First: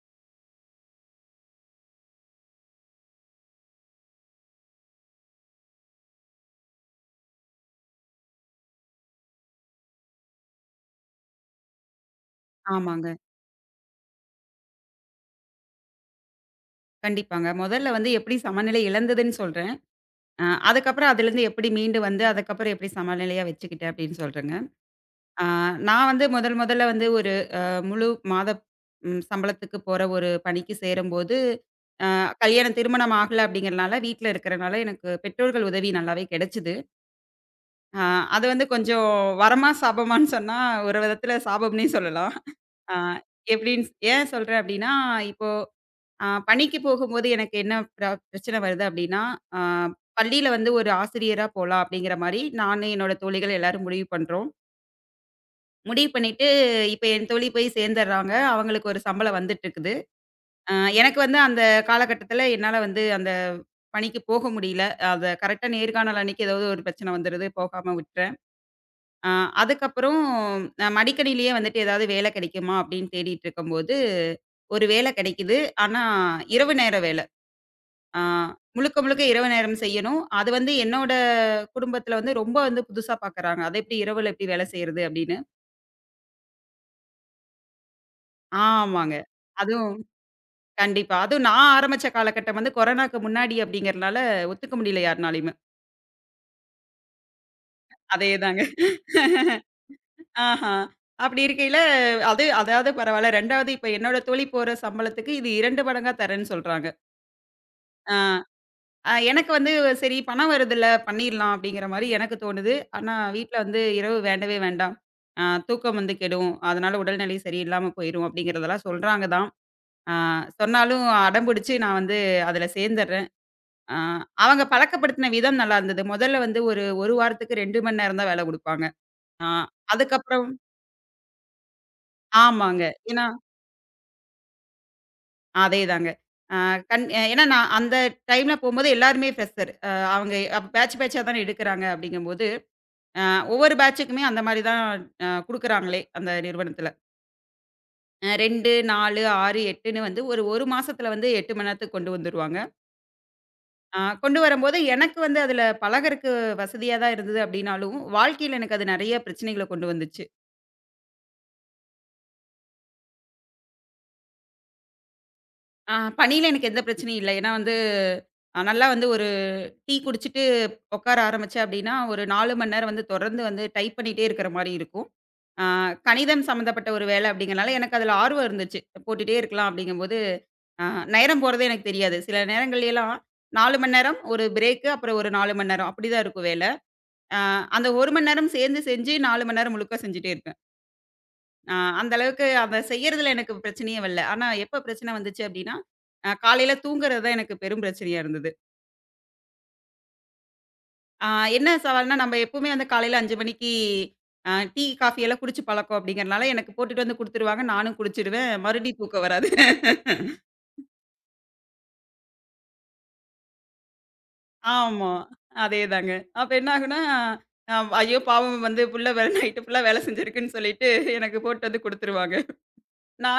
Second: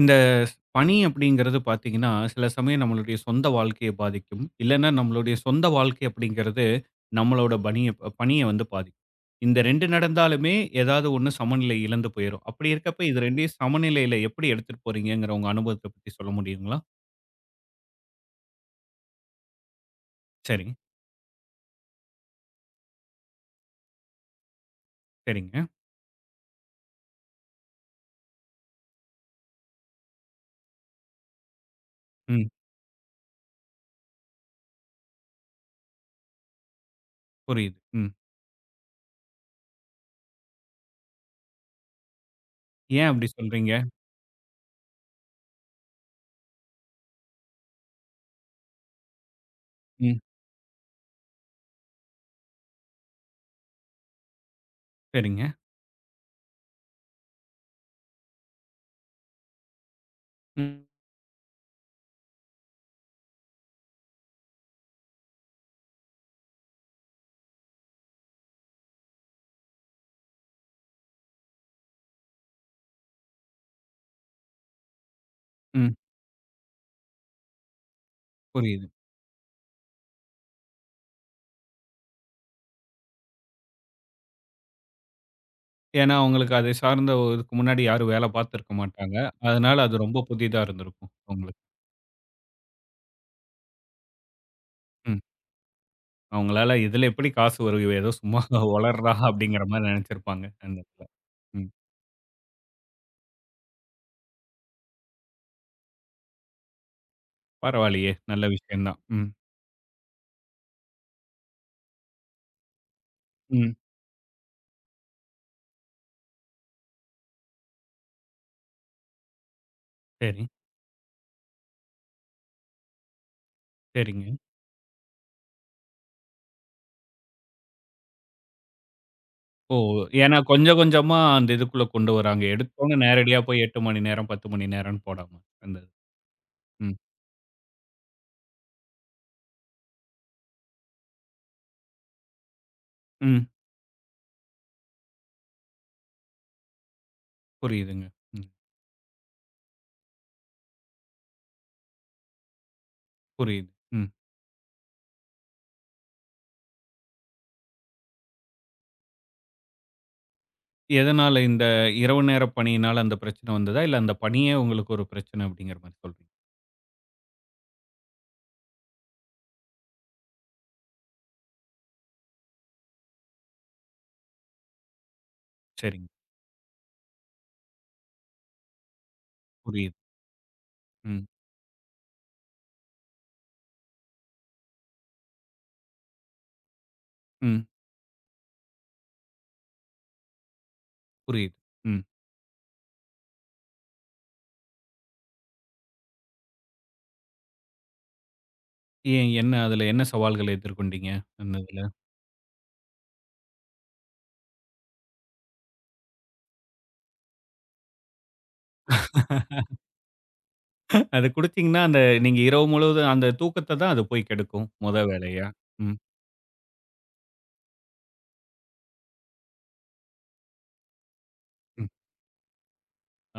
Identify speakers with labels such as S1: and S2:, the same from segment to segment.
S1: இந்த பணி அப்படிங்கிறது பார்த்தீங்கன்னா, சில சமயம் நம்மளுடைய சொந்த வாழ்க்கைய பாதிக்கும். இல்லன்னா நம்மளுடைய சொந்த வாழ்க்கை அப்படிங்கிறது, நம்மளோட பணிய பணிய வந்து பாதிக்கும். இந்த 2 நடந்தாலுமே ஏதாவது ஒண்ணு சமநிலை இழந்து போயிரும். அப்படி இருக்கப்ப
S2: ஆமாங்க.
S1: இது 2யும் சமநிலையில எப்படி எடுத்துட்டு போறீங்கங்கிற உங்க அனுபவத்த பத்தி சொல்ல முடியுங்களா?
S2: கண்டிப்பாங்க. முதல்ல வந்து எப்படி சமநிலை இழந்ததுன்னு சொல்றேன். அ
S1: சரிங்க,
S2: அதுக்கப்புறம் அதுலருந்து எப்படி மீண்டு வந்து, அதுக்கப்புறம் எப்படி சமநிலையா வச்சுக்கிட்டேன் அப்படின்னு சொல்றேங்க. அ
S1: சரிங்க.
S2: நான் வந்து முதல் முதல்ல வந்து ஒரு முழு மாத ம் சம்பளத்துக்கு போற ஒரு பணிக்கு சேரும்போது, அ
S1: ம்.
S2: கல்யாணம் திருமணம் ஆகல அப்படிங்கிறனால, வீட்ல இருக்கிறனால எனக்கு பெற்றோர்கள் உதவி நல்லாவே கிடைச்சது.
S1: புரியுது.
S2: அ
S1: ம்.
S2: அது வந்து கொஞ்சம் வரமா சாபமான்னு சொன்னா, ஒரு விதத்துல சாபம்னே சொல்லலாம். அ
S1: ஏன் அப்படி சொல்றீங்க?
S2: எப்படின்னு ஏன் சொல்றேன் அப்படின்னா, இப்போ பணிக்கு போகும்போது எனக்கு என்ன பிரச்சனை வருது அப்படின்னா, ஆ
S1: ம்.
S2: பள்ளியில வந்து ஒரு ஆசிரியரா போலாம் அப்படிங்கிற மாரி நானு, என்னோட தோழிகள் எல்லாரும் முடிவு பண்றோம்.
S1: சரிங்க.
S2: முடிவு பண்ணிட்டு இப்ப என் தோழி போய் சேர்ந்துடுறாங்க. அவங்களுக்கு ஒரு சம்பளம் வந்துட்டுருக்குது. ஆ
S1: ம்.
S2: எனக்கு வந்து அந்த காலகட்டத்தில என்னால வந்து அந்த பணிக்கு போக முடியல. அத கரெக்ட்டா நேர்காணல் அன்னைக்கு ஏதாவது ஒரு பிரச்சனை வந்துருது. போகாம விட்டுறேன். ஆ அதுக்கப்புறம் மடிக்கணினியிலேயே வந்துட்டு ஏதாவது வேலை கிடைக்குமா அப்படின்னு தேடிட்டு இருக்கும்போது, ஒரு வேலை கிடைக்குது.
S1: ம்.
S2: ஆனா இரவு நேர வேலை. ஆ
S1: புரியுது.
S2: முழுக்க, முழுக்க இரவு நேரம் செய்யணும். அது வந்து என்னோட குடும்பத்தில வந்து ரொம்ப வந்து புதுசா பார்க்குறாங்க. "அது எப்படி இரவுல எப்படி வேலை செய்றது?" அப்படின்னு.
S1: ஏன்னா உங்களுக்கு அதை சார்ந்த இதுக்கு முன்னாடி யாரும் வேலை பார்த்திருக்க மாட்டாங்க.
S2: ஆமாங்க.
S1: அதனால
S2: அதுவும்
S1: அது ரொம்ப புதிதா இருந்திருக்கும்
S2: கண்டிப்பா. அதுவும்
S1: உங்களுக்கு.
S2: நான் ஆரம்பிச்ச காலகட்டம் வந்து கொரோனாக்கு முன்னாடி அப்படிங்கிறனால ஒத்துக்க முடியல
S1: ம்.
S2: யாருனாலயுமே.
S1: அவங்களால இதில எப்படி காசு வரும்? இவ ஏதோ சும்மா
S2: அதேதாங்க.
S1: ஒளர்றா அப்படிங்கிற மாரி நெனைச்சிருப்பாங்க
S2: ஆஹா.
S1: அந்த இடத்துல.
S2: அப்படி
S1: ம்.
S2: இருக்கையில அது அதாவது பரவால்ல. 2வது இப்ப என்னோட தோழி போடுற சம்பளத்துக்கு இது 2 மடங்கா தரேன்னு சொல்றாங்க.
S1: பரவாயில்லையே!
S2: ஆ.
S1: நல்ல விஷயம் தான். ம்.
S2: எனக்கு வந்து சரி பணம் வருதுல்ல பண்ணிடலாம் அப்படிங்கிற மாரி எனக்கு தோணுது. ஆனா வீட்ல
S1: ம்.
S2: வந்து இரவு வேண்டவே வேண்டாம். தூக்கம் வந்து கெடும். அதனால உடல்நிலை சரியில்லாம போயிரும் அப்படிங்கிறதெல்லாம் சொல்றாங்க தான். அ
S1: சரி,
S2: சொன்னாலும் அடம்பிடிச்சு நான் வந்து அதுல சேர்ந்துடுறேன். அ
S1: சரிங்க.
S2: அவங்க பழக்கப்படுத்தின விதம் நல்லா இருந்தது. முதல்ல வந்து ஒரு 1 வாரத்துக்கு 2 மணி நேரம் தான் வேலை குடுப்பாங்க. அ
S1: ஓ! ஏன்னா
S2: அதுக்கப்புறம்
S1: கொஞ்சம் கொஞ்சமா அந்த இதுக்குள்ள கொண்டு வராங்க.
S2: ஆமாங்க.
S1: எடுத்தோனே
S2: ஏன்னா
S1: நேரடியா போய் 8 மணி நேரம், 10 மணி நேரம்னு போடாம அந்த இது.
S2: அதேதாங்க. அ
S1: ம்.
S2: கண் ஏன்னா நான் அந்த டைம்ல போம்போது எல்லாருமே ஃப்ரெஷர். அவங்க அப்ப பேட்ச் பேட்ச்சா தானே எடுக்குறாங்க அப்படிங்கும்போது அ
S1: ம்.
S2: ஒவ்வொரு பேட்சுக்குமே அந்த மாரி தான் குடுக்குறாங்களே, அந்த நிறுவனத்துல.
S1: புரியுதுங்க. ம்.
S2: 2, 4, 6, 8ன்னு வந்து ஒரு, 1 மாசத்துல வந்து 8 மணி நேரத்துக்கு கொண்டு வந்துருவாங்க.
S1: புரியுது. ம்.
S2: கொண்டு வரும்போது எனக்கு வந்து அதுல பழகறக்கு வசதியா தான் இருந்தது அப்டின்னாலும், வாழ்க்கையில எனக்கு அது நெறைய பிரச்சனைகள கொண்டு வந்துச்சு.
S1: எதனால இந்த இரவு நேர பணியினால அந்த பிரச்சனை வந்ததா? இல்ல அந்த பணியே உங்களுக்கு ஒரு பிரச்சனை அப்படிங்கிற
S2: அ
S1: மாரி சொல்றீங்க.
S2: பணியில எனக்கு எந்த பிரச்சனையும் இல்ல. ஏன்னா வந்து நல்லா வந்து ஒரு டீ குடிச்சிட்டு உட்கார ஆரம்பிச்சேன் அப்டின்னா, ஒரு 4 மணி நேரம் வந்து தொடர்ந்து வந்து டைப் பண்ணிட்டே இருக்கிற மாரி இருக்கும். அ
S1: சரிங்க.
S2: கணிதம் சம்மந்தப்பட்ட ஒரு வேல அப்டிங்கிறனால எனக்கு அதுல ஆர்வம் இருந்துச்சு. போட்டுட்டே இருக்கலாம்
S1: புரியுது.
S2: அப்டிங்கும்போது ஆ
S1: ம்.
S2: நேரம் போறதே எனக்கு தெரியாது. சில நேரங்கள்லலாம் 4 மணி நேரம், ஒரு பிரேக்கு, அப்புறம் ஒரு 4 மணி நேரம் அப்படிதான் இருக்கும் வேல. ஆ
S1: ம்.
S2: அந்த 1 மணி நேரம் சேர்ந்து செஞ்சு 4 மணி நேரம் முழுக்க செஞ்சுட்டே இருப்பேன்.
S1: புரியுது.
S2: ஆ
S1: ம்.
S2: அந்த அளவுக்கு அத செய்யறதுல எனக்கு பிரச்சனையே வரல. ஆனா எப்ப பிரச்சனை வந்துச்சு அப்படின்னா, காலையில தூங்குறது தான் எனக்கு பெரும் பிரச்சனையா இருந்தது.
S1: ஏன் என்ன அதுல என்ன சவால்கள் எதிர்கொண்டீங்க?
S2: ஆ
S1: அந்த
S2: என்ன
S1: இதுல?
S2: சவால்னா, நம்ம எப்பவுமே வந்து காலையில 5 மணிக்கு டீ, காஃபி எல்லாம் குடிச்சு பழக்கம் அப்படிங்கிறனால எனக்கு போட்டுட்டு வந்து குடுத்துருவாங்க. நானும் குடிச்சிருவேன். மறுபடியும் தூக்கம் வராது.
S1: அத குடிச்சீங்கன்னா, அந்த நீங்க இரவு முழுவதும் அந்த தூக்கத்த தான் அது போய் கெடுக்கும், மொத
S2: ஆமா.
S1: வேலையா. ம்,
S2: அதேதாங்க. அப்ப என்ன ஆகும்னா, அ ஐயோ! பாவம் வந்து புள்ள வேற நைட்டு ஃபுல்லா வேலை செஞ்சிருக்குன்னு சொல்லிட்டு, எனக்கு போட்டு வந்து
S1: ம்.
S2: குடுத்துருவாங்க.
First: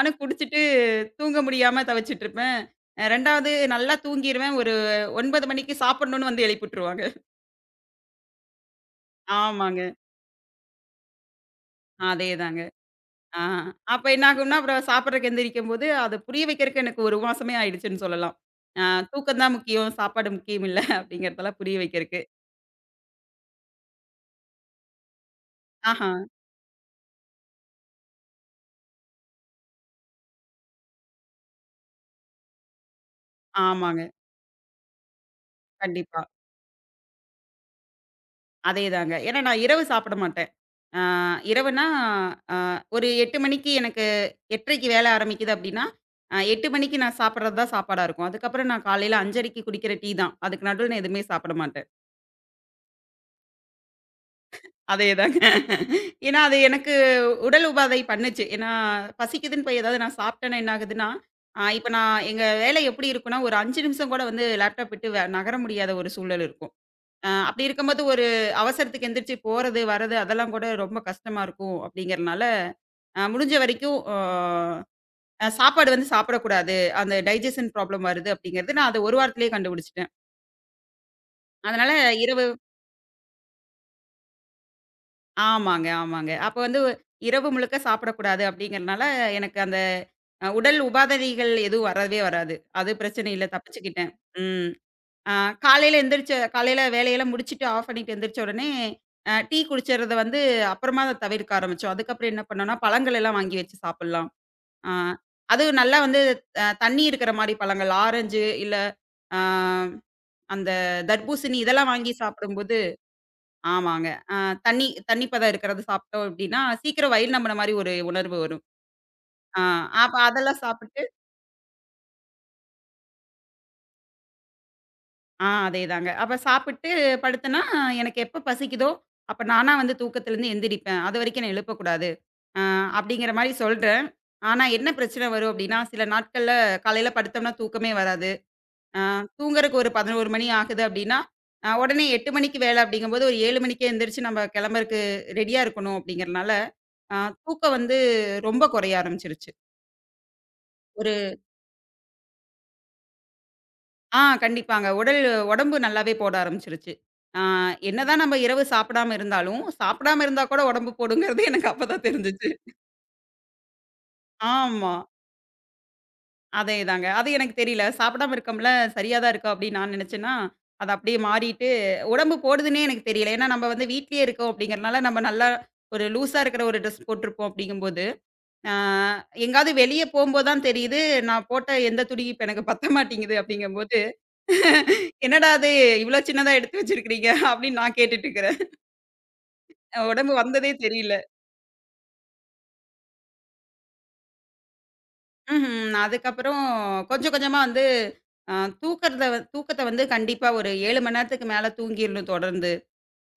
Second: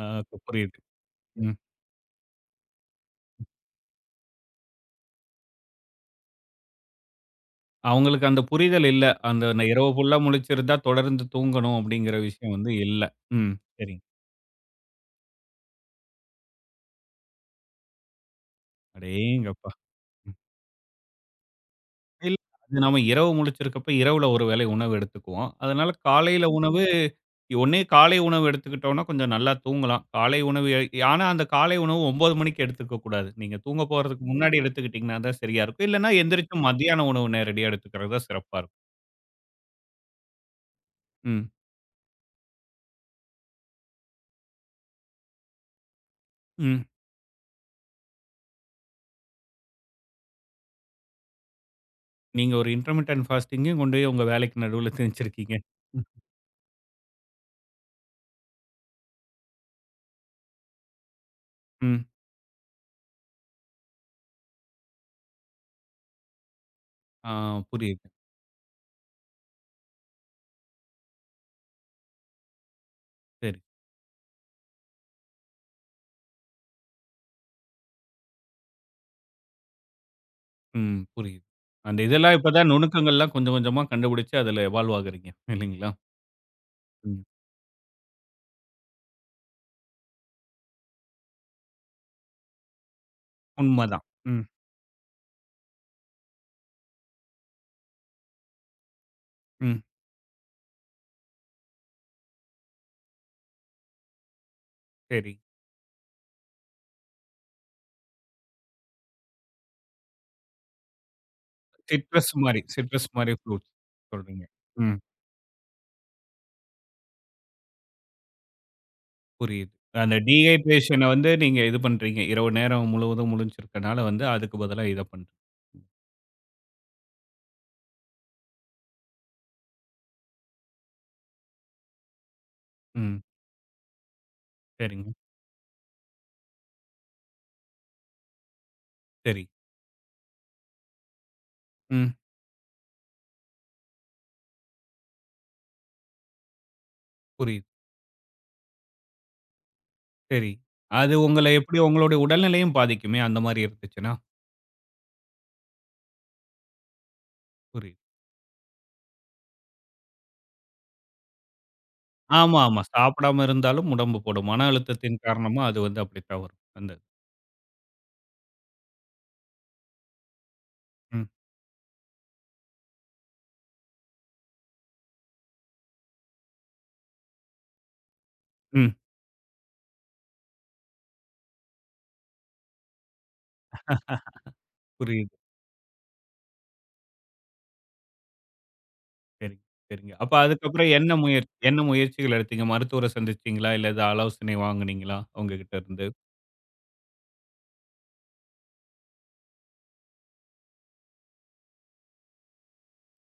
S1: ஆ இப்ப
S2: குடிச்சிட்டு
S1: புரியுது.
S2: தூங்க
S1: ம்.
S2: முடியாம தவிச்சிட்டுருப்பேன். 2வது நல்லா தூங்கிருவேன். ஒரு 9 மணிக்கு சாப்பிடணும்னு வந்து எழுப்பிட்டுருவாங்க.
S1: அவங்களுக்கு அந்த புரிதல் இல்ல. அந்த நான்
S2: ஆமாங்க.
S1: இரவு ஃபுல்லா முழிச்சிருந்தா தொடர்ந்து தூங்கணும் அப்படிங்கிற விஷயம்
S2: அதேதாங்க.
S1: வந்து இல்ல.
S2: ஆ.
S1: ம். சரிங்க.
S2: அப்ப என்ன ஆகும்னா, அப்புறம் சாப்பிடறக்கு எந்திரிக்கும்போது, அத புரிய வைக்கிறக்கு எனக்கு 1 மாசமே ஆயிடுச்சுன்னு சொல்லலாம். அ தூக்கம் தான்
S1: அடேங்கப்பா!
S2: முக்கியம். சாப்பாடு
S1: ம்.
S2: முக்கியம் இல்ல அப்படிங்கிறதெல்லாம் புரிய வைக்கிறக்கு.
S1: இல்ல அது நம்ம இரவு முழிச்சிருக்கப்ப, இரவுல ஒரு வேளை உணவு எடுத்துக்குவோம். அதனால
S2: ஆஹா.
S1: காலையில உணவு ஒண்ணு காலை உணவு எடுத்துக்கிட்டோம்னா, கொஞ்சம் நல்லா தூங்கலாம். காலை உணவு ஆனா அந்த காலை உணவு 9 மணிக்கு எடுத்துக்க கூடாது. நீங்க தூங்க
S2: ஆமாங்க.
S1: போறதுக்கு முன்னாடி எடுத்துக்கிட்டீங்கன்னா தான் சரியா இருக்கும். இல்லன்னா
S2: கண்டிப்பா.
S1: எந்திரிச்சு மத்தியான உணவு நேரடியா எடுத்துக்கிறது தான் சிறப்பா இருக்கும்.
S2: அதேதாங்க. ஏன்னா நான் இரவு சாப்பிட மாட்டேன். ஆ,
S1: ம்,
S2: இரவுனா அ ஒரு 8 மணிக்கு எனக்கு 8:30க்கு வேலை ஆரம்பிக்குது அப்டின்னா, 8
S1: ம்.
S2: மணிக்கு நான் சாப்பிடுறது தான் சாப்பாடா இருக்கும். அதுக்கப்புறம் நான் காலையில 5:30க்கு குடிக்கிற டீ தான். அதுக்கு நடுவுல நான் எதுவுமே சாப்பிட மாட்டேன்.
S1: நீங்க ஒரு இன்டர்மிட்டன்ட் ஃபாஸ்டிங்கையும் கொண்டு போய் உங்க வேலைக்கு நடுவுல
S2: அதே தாங்க.
S1: திணிச்சிருக்கீங்க. ம்,
S2: ஏன்னா, அது எனக்கு உடல் உபாதை பண்ணுச்சு. ஏன்னா, பசிக்குதுன்னு போய் ஏதாவது நான் சாப்பிட்டேன்னா என்ன ஆகுதுன்னா, இப்ப
S1: ம்.
S2: நான் எங்க வேலை எப்டி இருக்குன்னா, ஒரு 5 நிமிஷம் கூட வந்து லேப்டாப் விட்டு நகர முடியாத ஒரு சூழல் இருக்கும்.
S1: ஆ
S2: அப்படி இருக்கும்போது
S1: புரியுது.
S2: ஒரு அவசரத்துக்கு எந்திரிச்சு போறது, வர்றது அதெல்லாம் கூட ரொம்ப கஷ்டமா இருக்கும் அப்படிங்கிறனால, அ முடிஞ்ச
S1: சரி.
S2: வரைக்கும் அ அ சாப்பாடு வந்து சாப்பிடக்கூடாது. அந்த டைஜெஷன் ப்ராப்ளம் வருது அப்படிங்கிறது நான் அது ஒரு வாரத்திலேயே கண்டுபிடிச்சுட்டேன்.
S1: ம் புரியுது.
S2: அதனால
S1: அந்த இதெல்லாம்
S2: இரவு
S1: இப்ப தான் நுணுக்கங்கள்லாம் கொஞ்சம் கொஞ்சமா கண்டுபிடிச்சு அதில எவால்வ் ஆகுறீங்க
S2: ஆமாங்க,
S1: இல்லைங்களா?
S2: ஆமாங்க. அப்ப வந்து
S1: ம்.
S2: இரவு முழுக்க சாப்பிடக்கூடாது அப்படிங்கிறனால, எனக்கு அந்த உடல் உபாதைகள் எதுவும் வரவே வராது. அது பிரச்சனை இல்ல
S1: உண்மதான்.
S2: தப்பிச்சுக்கிட்டேன்.
S1: ம்,
S2: ம். ஆ காலையில எந்திரிச்ச காலையில வேலையெல்லாம் முடிச்சுட்டு ஆஃப் பண்ணிட்டு எந்திரிச்ச உடனே, டீ
S1: ம்.
S2: குடிச்சறத வந்து அப்புறமா அத தவிர்க்க ஆரம்பிச்சோம். அதுக்கப்புறம் என்ன பண்ணோம்னா, பழங்கள் எல்லாம் வாங்கி வச்சு சாப்பிடலாம். ஆ
S1: சரி.
S2: அதுவும் நல்லா வந்து தண்ணி இருக்கிற மாரி பழங்கள், ஆரஞ்சு இல்ல ஆ அந்த தர்பூசணி இதெல்லாம் வாங்கி
S1: சிட்ரஸ் மாரி
S2: சாப்பிடும்போது
S1: சிட்ரஸ் மாரி ஃப்ரூட்ஸ்
S2: ஆமாங்க. அ
S1: சொல்றீங்க.
S2: தண்ணி
S1: ம்.
S2: தண்ணி பதம் இருக்கிறது சாப்பிட்டோம் அப்படின்னா, சீக்கிரம் வயிறு நம்புன மாரி ஒரு உணர்வு வரும். ஆ
S1: புரியுது.
S2: அப்ப
S1: அந்த
S2: அதெல்லாம் சாப்பிட்டு
S1: டீஹைட்ரேஷன வந்து நீங்க இது பண்றீங்க. இரவு நேரம் முழுவதும் முழிச்சிருக்கனால வந்து அதுக்கு பதிலா இத பண்றீங்க.
S2: அதேதாங்க. அப்ப சாப்பிட்டு படுத்தேன்னா, எனக்கு எப்ப பசிக்குதோ, அப்ப நானா வந்து தூக்கத்துலருந்து எந்திரிப்பேன். அதுவரைக்கும் என்ன எழுப்பக்கூடாது. அ
S1: ம்.
S2: அப்படிங்கிற மாரி சொல்றேன். ஆனா என்ன
S1: சரிங்க.
S2: பிரச்சனை வரும் அப்படின்னா, சில நாட்கள்ல காலையில படுத்தோம்னா தூக்கமே வராது. அ
S1: சரி.
S2: தூங்குறக்கு ஒரு 11 மணி ஆகுது அப்படின்னா, உடனே
S1: ம்.
S2: 8 மணிக்கு வேலை அப்படிங்கும்போது, ஒரு 7 மணிக்கே எந்திரிச்சு நம்ம கிளம்புறக்கு ரெடியா இருக்கணும் அப்படிங்கிறனால, அ
S1: புரியுது.
S2: தூக்கம் வந்து ரொம்ப குறைய ஆரம்பிச்சுருச்சு.
S1: சரி. அது உங்கள எப்படி உங்களுடைய உடல்நிலையும் பாதிக்குமே அந்த மாரி இருந்துச்சுன்னா.
S2: கண்டிப்பாங்க. உடம்பு நல்லாவே போட ஆரம்பிச்சுருச்சு. ஆ
S1: புரியுது.
S2: என்னதான் நம்ம இரவு சாப்பிடாம இருந்தாலும், சாப்பிடாம இருந்தா கூட உடம்பு போடுங்கிறது எனக்கு அப்பதான் தெரிஞ்சுச்சு.
S1: ஆமா, ஆமா. சாப்பிடாம இருந்தாலும் உடம்பு போடும். மன
S2: ஆமா.
S1: அழுத்தத்தின் காரணமா அது வந்து அப்படித்தான் வரும் அந்த இது.
S2: அதேதாங்க. அது எனக்கு தெரியல. சாப்பிடாம இருக்கோம்ல, சரியா தான் இருக்கா அப்படின்னு நான் நினைச்சேன்னா, அது அப்படியே
S1: ம்.
S2: மாறிட்டு உடம்பு போடுதுன்னே எனக்கு தெரியல. ஏன்னா நம்ம வந்து வீட்லயே இருக்கோம் அப்படிங்கிறனால, நம்ம நல்லா ஒரு லூஸா இருக்கிற ஒரு ட்ரெஸ் போட்டிருப்போம் அப்படிங்கும்போது, ஆ
S1: ம்.
S2: எங்கேயாவது வெளிய போம்போது தான் தெரியுது, நான் போட்ட எந்த துணியும் இப்ப எனக்கு பத்த மாட்டேங்குது அப்படிங்கும்போது
S1: புரியுது.
S2: "என்னடா அது இவ்ளோ சின்னதா எடுத்து வச்சிருக்கிறீங்க?" அப்படின்னு நான் கேட்டுட்டு இருக்கிறேன்.
S1: சரிங்க, சரிங்க.
S2: உடம்பு
S1: அப்ப
S2: வந்ததே
S1: அதுக்கப்புறம்
S2: தெரியல.
S1: என்ன முயற்சிகள் எடுத்தீங்க? மருத்துவர சந்திச்சீங்களா? இல்ல எது ஆலோசனை வாங்குனீங்களா அவங்க கிட்ட
S2: ம்ஹ்ம்.
S1: இருந்து?
S2: அதுக்கப்புறம் கொஞ்சம் கொஞ்சமா வந்து அ தூக்கறத வந் தூக்கத்த வந்து கண்டிப்பா ஒரு 7 மணி நேரத்துக்கு மேல தூங்கிரணும் தொடர்ந்து.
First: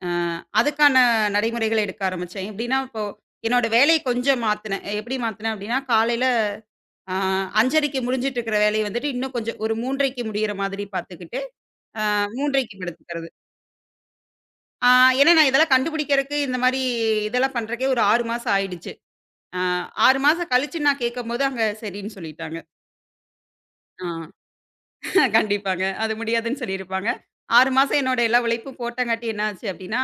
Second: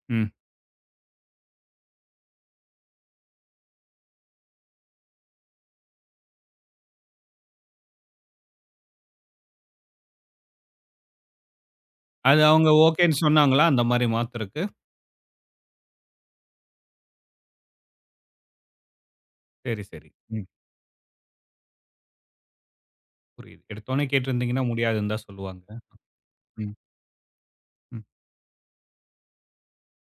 S2: அ
S1: ம்.
S2: அதுக்கான நடைமுறைகள எடுக்க ஆரம்பிச்சேன். எப்படின்னா, இப்போ என்னோட வேலைய கொஞ்சம் மாத்துனேன். எப்படி மாத்துனேன் அப்படின்னா, காலையில அ 5:30க்கு முடிஞ்சிட்டு இருக்கிற வேலைய வந்துட்டு, இன்னும் கொஞ்சம் ஒரு 3:30க்கு முடியிற மாதிரி பாத்துக்கிட்டு, அ
S1: அது அவங்க
S2: 3:30க்கு
S1: ஓகேன்னு
S2: படுத்துக்கிறது.
S1: சொன்னாங்களா? அந்த மாரி மாத்தறக்கு?
S2: ஆ ஏன்னா நான் இதெல்லாம் கண்டுபிடிக்கிறக்கு, இந்த மாரி இதெல்லாம் பண்றக்கே ஒரு 6 மாசம் ஆயிடுச்சு. ஆ
S1: சரி, சரி.
S2: 6
S1: ம்.
S2: மாசம் கழிச்சு நான் கேட்கும்போது, அங்க சரின்னு சொல்லிட்டாங்க.
S1: புரியுது. எடுத்தோனே
S2: ஆ
S1: கேட்டிருந்தீங்கன்னா முடியாதுன்னு தான் சொல்லுவாங்க.
S2: கண்டிப்பாங்க. அது முடியாதுன்னு
S1: ம்,
S2: சொல்லியிருப்பாங்க. 6 மாசம்
S1: ம்.
S2: என்னோட எல்லா உழைப்பும் போட்டங்காட்டி என்ன ஆச்சு அப்டின்னா,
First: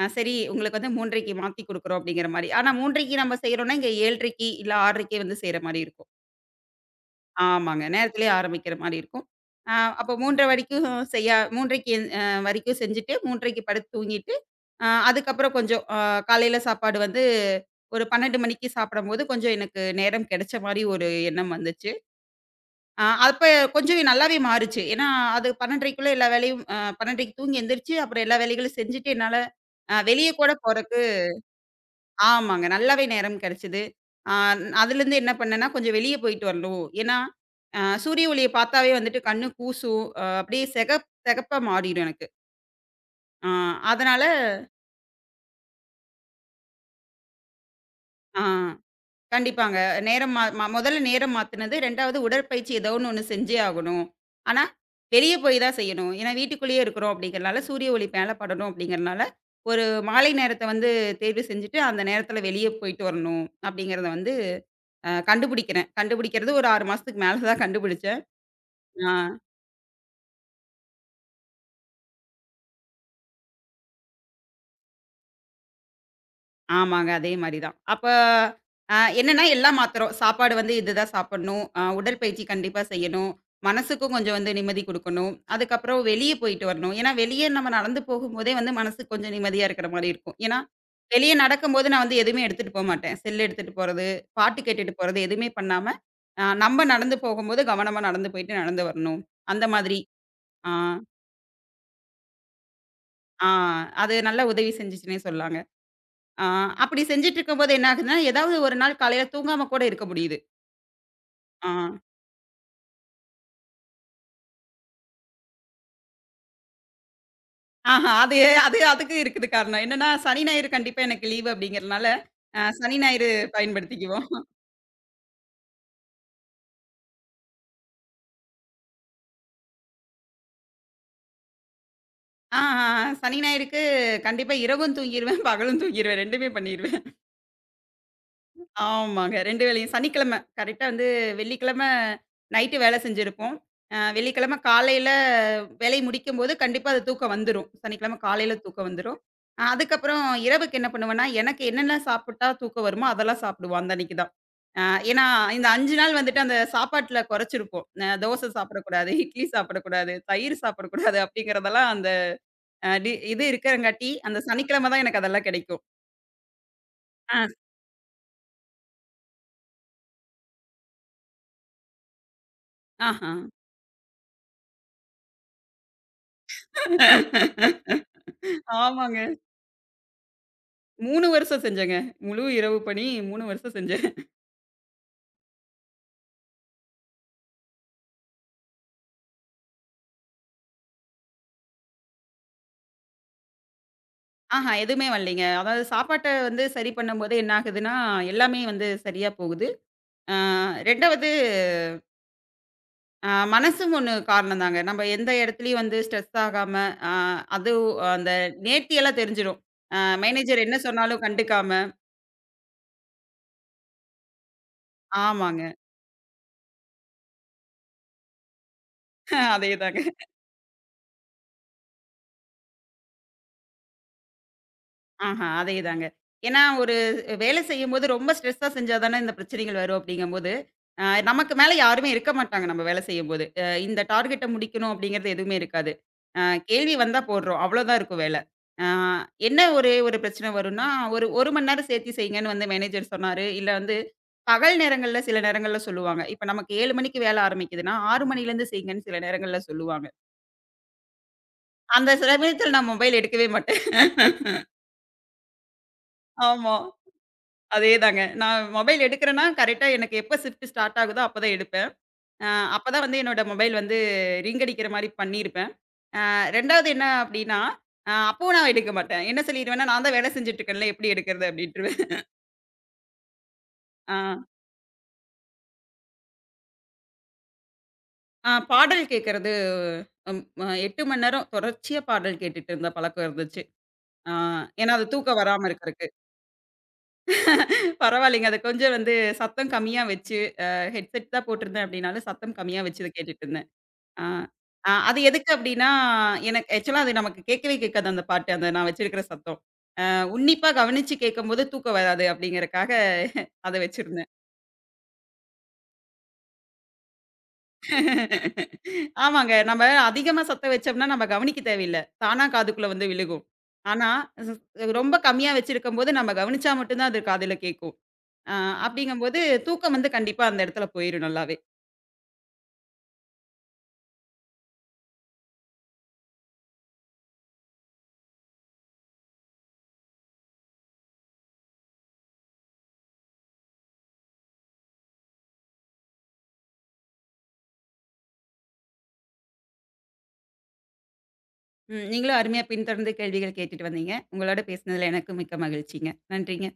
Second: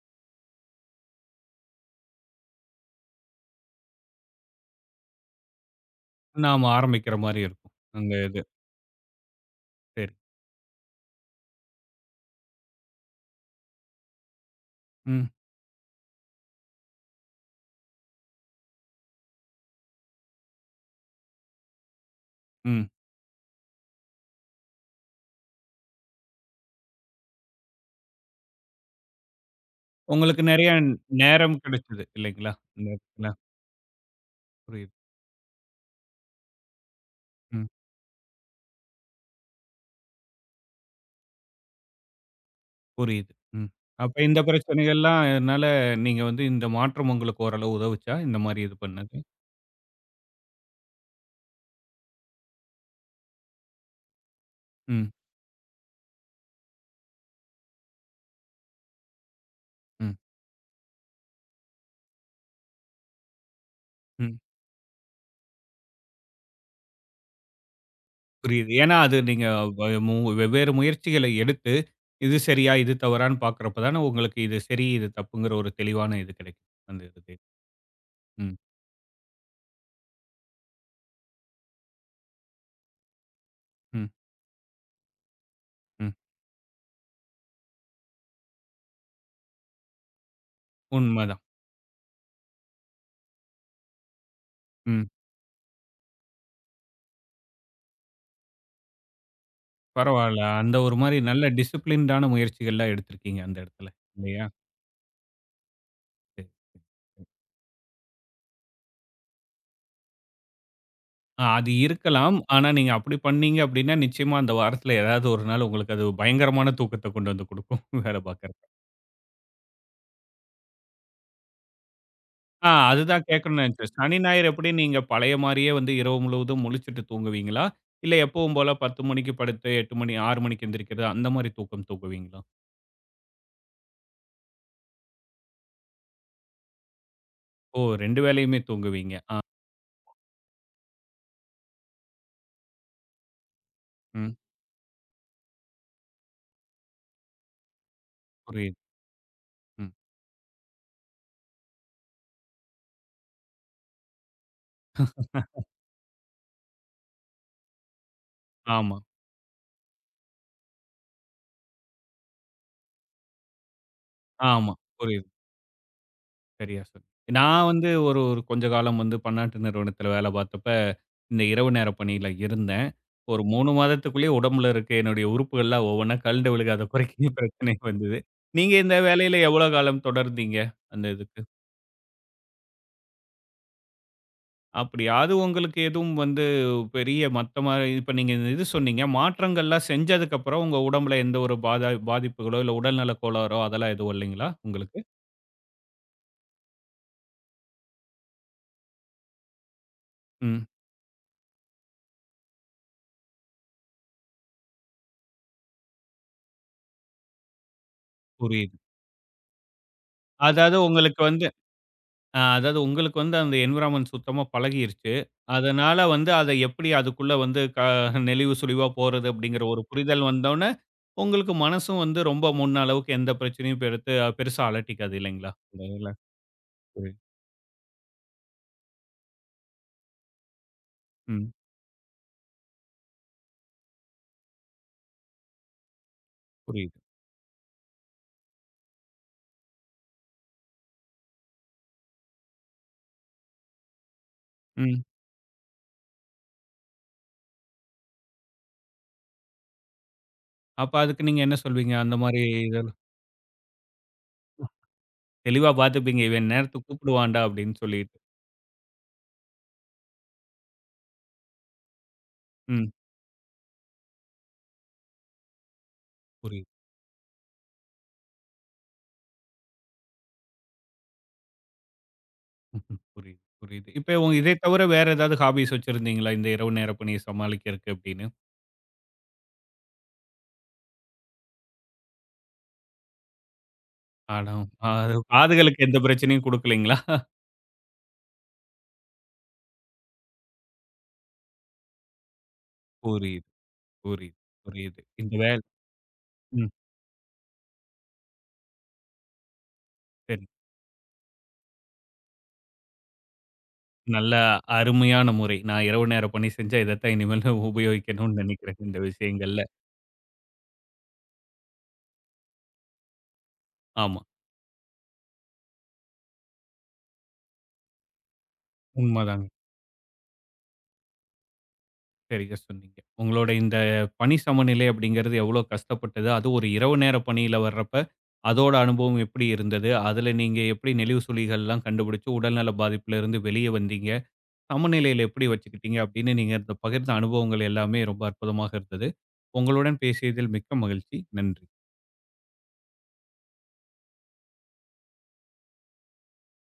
S2: சரி உங்களுக்கு வந்து 3:30க்கு மாத்தி குடுக்குறோம் அப்டிங்கிற மாரி. ஆனா 3:30க்கு நம்ம செய்றோம்னா, இங்க 7:30க்கு இல்ல 6:30க்கே வந்து செய்ற மாரி இருக்கும்.
S1: நாம ஆரம்பிக்கிற மாரி இருக்கும்
S2: ஆமாங்க.
S1: அந்த
S2: நேரத்திலேயே
S1: இது.
S2: ஆரம்பிக்கிற மாரி இருக்கும். அ
S1: சரி.
S2: அப்போ 3:30 வரைக்கும் செய்யா 3:30க்கு அ வரைக்கும் செஞ்சுட்டு 3:30க்கு படுத்து தூங்கிட்டு, அ
S1: ம்,
S2: அதுக்கப்புறம் கொஞ்சம் அ காலையில சாப்பாடு வந்து ஒரு 12 மணிக்கு சாப்பிடும்போது கொஞ்சம் எனக்கு நேரம் கிடைச்ச மாரி ஒரு எண்ணம் வந்துச்சு.
S1: ம்.
S2: அப்ப கொஞ்சம் நல்லாவே மாறுச்சு. ஏன்னா, அது 12:30க்கு தூங்கி எந்திரிச்சு, அப்புறம் எல்லா வேலைகளும் செஞ்சுட்டு என்னால வெளிய
S1: உங்களுக்கு
S2: கூட
S1: நெறைய
S2: போற
S1: நேரம் கிடைச்சது இல்லைங்களா
S2: ஆமாங்க.
S1: இந்த
S2: நல்லாவே
S1: இடத்துல?
S2: நேரம் கிடைச்சது. ஆ
S1: புரியுது.
S2: அதுலேருந்து என்ன பண்ணேன்னா, கொஞ்சம் வெளிய போயிட்டு வரணும். ஏன்னா,
S1: ம்.
S2: சூரிய ஒளிய பார்த்தாவே வந்துட்டு கண்ணு கூசும். அப்படியே செகப்பா மாறிடும் எனக்கு.
S1: புரியுது.
S2: ஆ
S1: ம். அப்ப
S2: அதனால
S1: இந்த பிரச்சனைகள்லாம் அதனால நீங்க வந்து இந்த மாற்றம் உங்களுக்கு ஓரளவு உதவுச்சா இந்த
S2: ஆ.
S1: மாரி இது பண்ணது?
S2: கண்டிப்பாங்க. நேரம் மா ம முதல்ல நேரம் மாத்துனது. 2வது உடற்பயிற்சி ஏதோ ஒண்ணு ஒண்ணு செஞ்சே ஆகணும். ஆனா,
S1: ம்,
S2: வெளிய போய் தான் செய்யணும். ஏன்னா வீட்டுக்குள்ளேயே இருக்கிறோம் அப்படிங்கிறனால, சூரிய ஒளி மேல படணும் அப்படிங்கிறனால, ஒரு
S1: ம்,
S2: மாலை நேரத்த வந்து தேர்வு செஞ்சுட்டு, அந்த நேரத்தில வெளிய போயிட்டு வரணும் அப்படிங்கிறத வந்து
S1: ம்.
S2: கண்டுபிடிக்கிறேன். கண்டுபிடிக்கிறது ஒரு 6 மாசத்துக்கு மேல தான் கண்டுபிடிச்சேன்.
S1: புரியுது. ஏன்னா
S2: ஆ.
S1: அது நீங்க வ மு வெவ்வேறு முயற்சிகளை எடுத்து, இது சரியா, இது தவறான்னு பார்க்கிறப்ப தானே உங்களுக்கு இது சரி, இது தப்புங்கிற ஒரு தெளிவான இது கிடைக்கும் அந்த
S2: ஆமாங்க. அதே
S1: இது.
S2: மாரி தான். அப்ப
S1: ம்,
S2: என்னன்னா எல்லாம் மாத்துறோம். சாப்பாடு வந்து இதுதான் சாப்பிடணும். உடற்பயிற்சி கண்டிப்பா செய்யணும்.
S1: ம்.
S2: மனசுக்கும் கொஞ்சம் வந்து நிம்மதி குடுக்கணும். அதுக்கப்புறம்
S1: ம்.
S2: வெளிய போயிட்டு வரணும். ஏன்னா, வெளிய நம்ம நடந்து போகும்போதே வந்து மனசுக்கு கொஞ்சம் நிம்மதியா இருக்கிற மாரி இருக்கும். ஏன்னா, வெளிய
S1: உண்மதான்.
S2: நடக்கும்போது நான் வந்து எதுவுமே எடுத்துட்டு போமாட்டேன். செல் எடுத்துட்டு போறது, பாட்டு கேட்டுட்டு
S1: ம்.
S2: போறது எதுவுமே பண்ணாம, நம்ம நடந்து போகும்போது கவனமா நடந்து போயிட்டு நடந்து வரணும். அந்த மாதிரி.
S1: பரவால்ல.
S2: ஆ,
S1: அந்த ஒரு மாரி நல்ல டிசிப்ளின்டான முயற்சிகள்லாம் எடுத்திருக்கீங்க
S2: ஆ
S1: அந்த இடத்துல.
S2: அது நல்ல
S1: இல்லையா?
S2: உதவி செஞ்சுச்சுன்னே சொல்லலாங்க. ஆ, அப்படி செஞ்சுட்டு இருக்கும்போது என்ன ஆகுதுன்னா, ஏதாவது ஒரு நாள் காலையில தூங்காம கூட இருக்க முடியுது.
S1: அ அது
S2: ஆ.
S1: இருக்கலாம். ஆனா, நீங்க அப்படி பண்ணீங்க அப்படின்னா, நிச்சயமா அந்த வாரத்துல ஏதாவது ஒரு நாள் உங்களுக்கு அது பயங்கரமான தூக்கத்த கொண்டு வந்து குடுக்கும்
S2: ஆஹா
S1: வேலை
S2: அது
S1: பார்க்கறப்ப.
S2: அது அதுக்கு இருக்குது காரணம். என்னன்னா, சனி, ஞாயிறு கண்டிப்பா எனக்கு லீவு அப்படிங்கிறதுனால,
S1: ஆ
S2: சனி,
S1: அதுதான்
S2: ஞாயிறு
S1: கேட்கணும்னு நெனச்சேன். சனி,
S2: பயன்படுத்திக்குவோம்.
S1: ஞாயிறு எப்படி நீங்க பழைய மாரியே வந்து இரவு முழுவதும் முழிச்சுட்டு தூங்குவீங்களா? இல்ல எப்பவும் போல 10 மணிக்கு படுத்து 8 மணி 6 மணிக்கு எந்திரிக்கிறது அந்த மாரி தூக்கம் தூங்குவீங்களா?
S2: ஆ, ஆ, ஆ. சனி, ஞாயிறுக்கு கண்டிப்பா இரவும் தூங்கிருவேன், பகலும் தூங்கிருவேன். 2மே பண்ணிருவேன்.
S1: ஓ! 2 வேளையுமே தூங்குவீங்க.
S2: ஆமாங்க.
S1: ஆ.
S2: 2 வேளையும் சனிக்கிழமை கரெக்ட்டா வந்து வெள்ளிக்கிழமை நைட்டு வேலை செஞ்சிருப்போம்.
S1: ம்.
S2: வெள்ளிக்கிழமை காலையில வேலை முடிக்கும்போது கண்டிப்பா அது தூக்கம் வந்துரும். சனிக்கிழமை காலையில
S1: புரியுது.
S2: தூக்கம் வந்துரும்.
S1: ம்.
S2: அதுக்கப்புறம் இரவுக்கு என்ன பண்ணுவேன்னா, எனக்கு என்னென்ன சாப்பிட்டா தூக்கம் வருமோ அதெல்லாம் சாப்பிடுவோம் அந்த அன்னைக்கு தான். அ ஏன்னா, இந்த 5 நாள் வந்துட்டு அந்த சாப்பாட்டுல குறைச்சிருப்போம். தோசை
S1: ஆமா,
S2: சாப்பிடக்கூடாது, இட்லி சாப்பிடக்கூடாது, தயிர் சாப்பிடக்கூடாது அப்படிங்கிறதெல்லாம் அந்த அ டி இது இருக்கிறங்காட்டி, அந்த
S1: ஆமா.
S2: சனிக்கிழமை தான் எனக்கு
S1: புரியுது.
S2: அதெல்லாம் கிடைக்கும்.
S1: சரியா சொன்னீங்க.
S2: ஆ.
S1: நான் வந்து ஒரு ஒரு கொஞ்ச காலம் வந்து பன்னாட்டு நிறுவனத்தில வேலை பார்த்தப்ப, இந்த இரவு நேர பணியில இருந்தேன்.
S2: ஆஹா.
S1: ஒரு 3 மாதத்துக்குள்ளேயே உடம்புல இருக்க என்னுடைய உறுப்புகள்லாம் ஒவ்வொன்னா கழண்டு விழுக, அத குறைக்க பிரச்சனை வந்தது. நீங்க இந்த
S2: ஆமாங்க.
S1: வேலையில எவ்வளோ காலம் தொடர்ந்தீங்க அந்த
S2: 3
S1: இதுக்கு?
S2: வருஷம் செஞ்சேங்க. முழு இரவு பணி 3 வருஷம் செஞ்சேன்.
S1: அப்படியா? அது உங்களுக்கு எதுவும் வந்து பெரிய மத்த மாரி இப்ப நீங்க இது சொன்னீங்க, மாற்றங்கள்லாம் செஞ்சதுக்கப்புறம் உங்க உடம்புல எந்த ஒரு பாதிப்புகளோ, இல்ல உடல்நல கோளாறோ அதெல்லாம் எதுவும் இல்லைங்களா
S2: ஆஹா,
S1: உங்களுக்கு?
S2: எதுவுமே வரலைங்க. அதாவது சாப்பாட்ட வந்து சரி பண்ணும்போது என்ன ஆகுதுன்னா, எல்லாமே வந்து சரியா போகுது. ஆ
S1: ம்.
S2: 2வது மனசும் ஒண்ணு காரணம் தாங்க. நம்ம எந்த இடத்துலயும் வந்து ஸ்ட்ரெஸ் ஆகாம, அ அது அந்த
S1: புரியுது.
S2: நேர்த்தியெல்லாம் தெரிஞ்சிரும். அ மேனேஜர்
S1: அதாவது
S2: என்ன
S1: உங்களுக்கு
S2: சொன்னாலும்
S1: வந்து
S2: கண்டுக்காம
S1: அதாவது உங்களுக்கு வந்து அந்த என்விரான்மென்ட் சுத்தமா பழகிருச்சு.
S2: ஆமாங்க.
S1: அதனால வந்து அத எப்படி அதுக்குள்ள வந்து க நெளிவு சுளிவா போறது அப்படிங்கிற ஒரு
S2: அதேதாங்க.
S1: புரிதல் வந்தோனே, உங்களுக்கு மனசும் வந்து ரொம்ப முன்ன அளவுக்கு எந்த பிரச்சனையும் பெருசா அலட்டிக்காது
S2: ஆஹா,
S1: இல்லைங்களா இந்த
S2: அதேதாங்க.
S1: இதுல?
S2: ஏன்னா, ஒரு
S1: புரியுது.
S2: வேலை செய்யும்போது ரொம்ப ஸ்ட்ரெஸ்ஸா செஞ்சா தானே இந்த பிரச்சனைகள் வரும் அப்படிங்கும்போது,
S1: ம்.
S2: நமக்கு மேல யாருமே இருக்க மாட்டாங்க நம்ம வேலை செய்யும்போது. இந்த டார்கெட்ட முடிக்கணும் அப்படிங்கிறது எதுவுமே இருக்காது. அ கேள்வி
S1: புரியுது.
S2: வந்தா போடுறோம். அவ்வளோதான் இருக்கும் வேலை. அ என்ன ஒரே ஒரு பிரச்சனை வரும்னா, ஒரு 1 மணி நேரம் சேர்த்து செய்யுங்கன்னு வந்து மேனேஜர் சொன்னாரு. இல்ல வந்து பகல்
S1: ம்.
S2: நேரங்கள்ல சில நேரங்கள்ல சொல்லுவாங்க. இப்ப நமக்கு 7 மணிக்கு வேலை ஆரம்பிக்குதுன்னா, 6 மணிலேருந்து செய்யுங்கன்னு சில நேரங்கள்ல சொல்லுவாங்க.
S1: அப்ப அதுக்கு நீங்க என்ன சொல்வீங்க?
S2: அந்த
S1: அந்த மாரி
S2: சமயத்தில நான்
S1: இதெல்லாம்
S2: மொபைல் எடுக்கவே மாட்டேன்.
S1: தெளிவா பார்த்துப்பீங்க. இவன்
S2: ஆமா.
S1: நேரத்துக்கு கூப்பிடுவான்டா அப்படின்னு சொல்லிட்டு.
S2: அதேதாங்க. நான் மொபைல் எடுக்கிறேன்னா, கரெக்ட்டா எனக்கு எப்ப ஷிஃப்ட் ஸ்டார்ட் ஆகுதோ அப்பதான் எடுப்பேன். அ
S1: ம்.
S2: அப்பதான் வந்து என்னோட மொபைல் வந்து ரிங் அடிக்கிற மாரி பண்ணியிருப்பேன்.
S1: புரியுது.
S2: 2வது என்ன அப்டின்னா, அப்பவும் நான் எடுக்க மாட்டேன். என்ன சொல்லிருவேன்னா, நான் தான் வேலை செஞ்சுட்டு இருக்கேன்ல, எப்படி எடுக்கிறது அப்படின்ருவேன்.
S1: ம், புரியுது, புரியுது. இப்ப
S2: ஆ
S1: இதை தவிர வேற ஏதாவது ஹாபீஸ் வச்சிருந்தீங்களா இந்த இரவு நேர பணிய சமாளிக்கிறதுக்கு அப்படின்னு?
S2: ஆ பாடல் கேட்கறது ம் அ 8 மணி நேரம் தொடர்ச்சியா பாடல் கேட்டுட்டு இருந்த பழக்கம் இருந்துச்சு. ஆ
S1: அட!
S2: ஏன்னா, அது
S1: அது
S2: தூக்கம் வராம
S1: காதுகளுக்கு எந்த
S2: இருக்கறக்கு.
S1: பிரச்சனையும் குடுக்கலைங்களா?
S2: பரவாயில்லைங்க. அது கொஞ்சம் வந்து சத்தம் கம்மியா வச்சு, ஹெட்செட் தான் போட்டிருந்தேன் அப்படின்னாலும், சத்தம் கம்மியா வச்சு அத கேட்டுட்டு
S1: புரியுது,
S2: இருந்தேன். ஆ.
S1: புரியுது,
S2: ஆ
S1: புரியுது.
S2: அது
S1: இந்த
S2: எதுக்கு
S1: வேல
S2: அப்டின்னா, எனக்கு
S1: ம்.
S2: ஆக்சுவலா அது நமக்கு கேட்கவே கேட்காது அந்த பாட்டு. அந்த நான் வச்சிருக்கிற சத்தம்.
S1: சரி.
S2: உன்னிப்பா கவனிச்சு கேட்கும்போது தூக்கம் வராது அப்டிங்கிறக்காக அத வச்சிருந்தேன்.
S1: நல்ல அருமையான முறை. நான் இரவு நேர பணி செஞ்சா இதத்தான் இனிமேல் உபயோகிக்கணும்னு நெனைக்கிறேன் இந்த
S2: ஆமாங்க.
S1: விஷயங்கள்ல.
S2: நம்ம அதிகமா சத்தம் வச்சோம்னா நம்ம கவனிக்க தேவையில்ல. தானா காதுக்குள்ள வந்து விழுகும். ஆனா,
S1: ஆமா.
S2: ஸ் ரொம்ப கம்மியா வச்சிருக்கும்போது நம்ம கவனிச்சா மட்டும் தான் அது காதுல கேட்கும். ஆ அப்டிங்கும்போது
S1: உண்மதாங்க.
S2: தூக்கம் வந்து கண்டிப்பா அந்த இடத்துல போயிரும் நல்லாவே.
S1: சரியா சொன்னீங்க. உங்களோட இந்த பணி சமநிலை அப்படிங்கிறது எவ்வளோ கஷ்டப்பட்டது, அதுவும் ஒரு இரவு நேர பணியில வர்றப்ப, அதோட அனுபவம் எப்படி இருந்தது? அதுல நீங்க எப்படி நெளிவு சுளிகள்லாம் கண்டுபிடிச்சு, உடல்நல பாதிப்புல இருந்து வெளிய வந்தீங்க? சமநிலையில எப்படி வச்சுக்கிட்டீங்க அப்படின்னு நீங்க இந்த பகிர்ந்த அனுபவங்கள் எல்லாமே ரொம்ப அற்புதமாக இருந்தது. உங்களுடன் பேசியதில் மிக்க மகிழ்ச்சி. நன்றி.
S2: ம், நீங்களும் அருமையா பின்தொடர்ந்து கேள்விகள் கேட்டுட்டு வந்தீங்க. உங்களோட பேசினதுல எனக்கும் மிக்க மகிழ்ச்சிங்க. நன்றிங்க.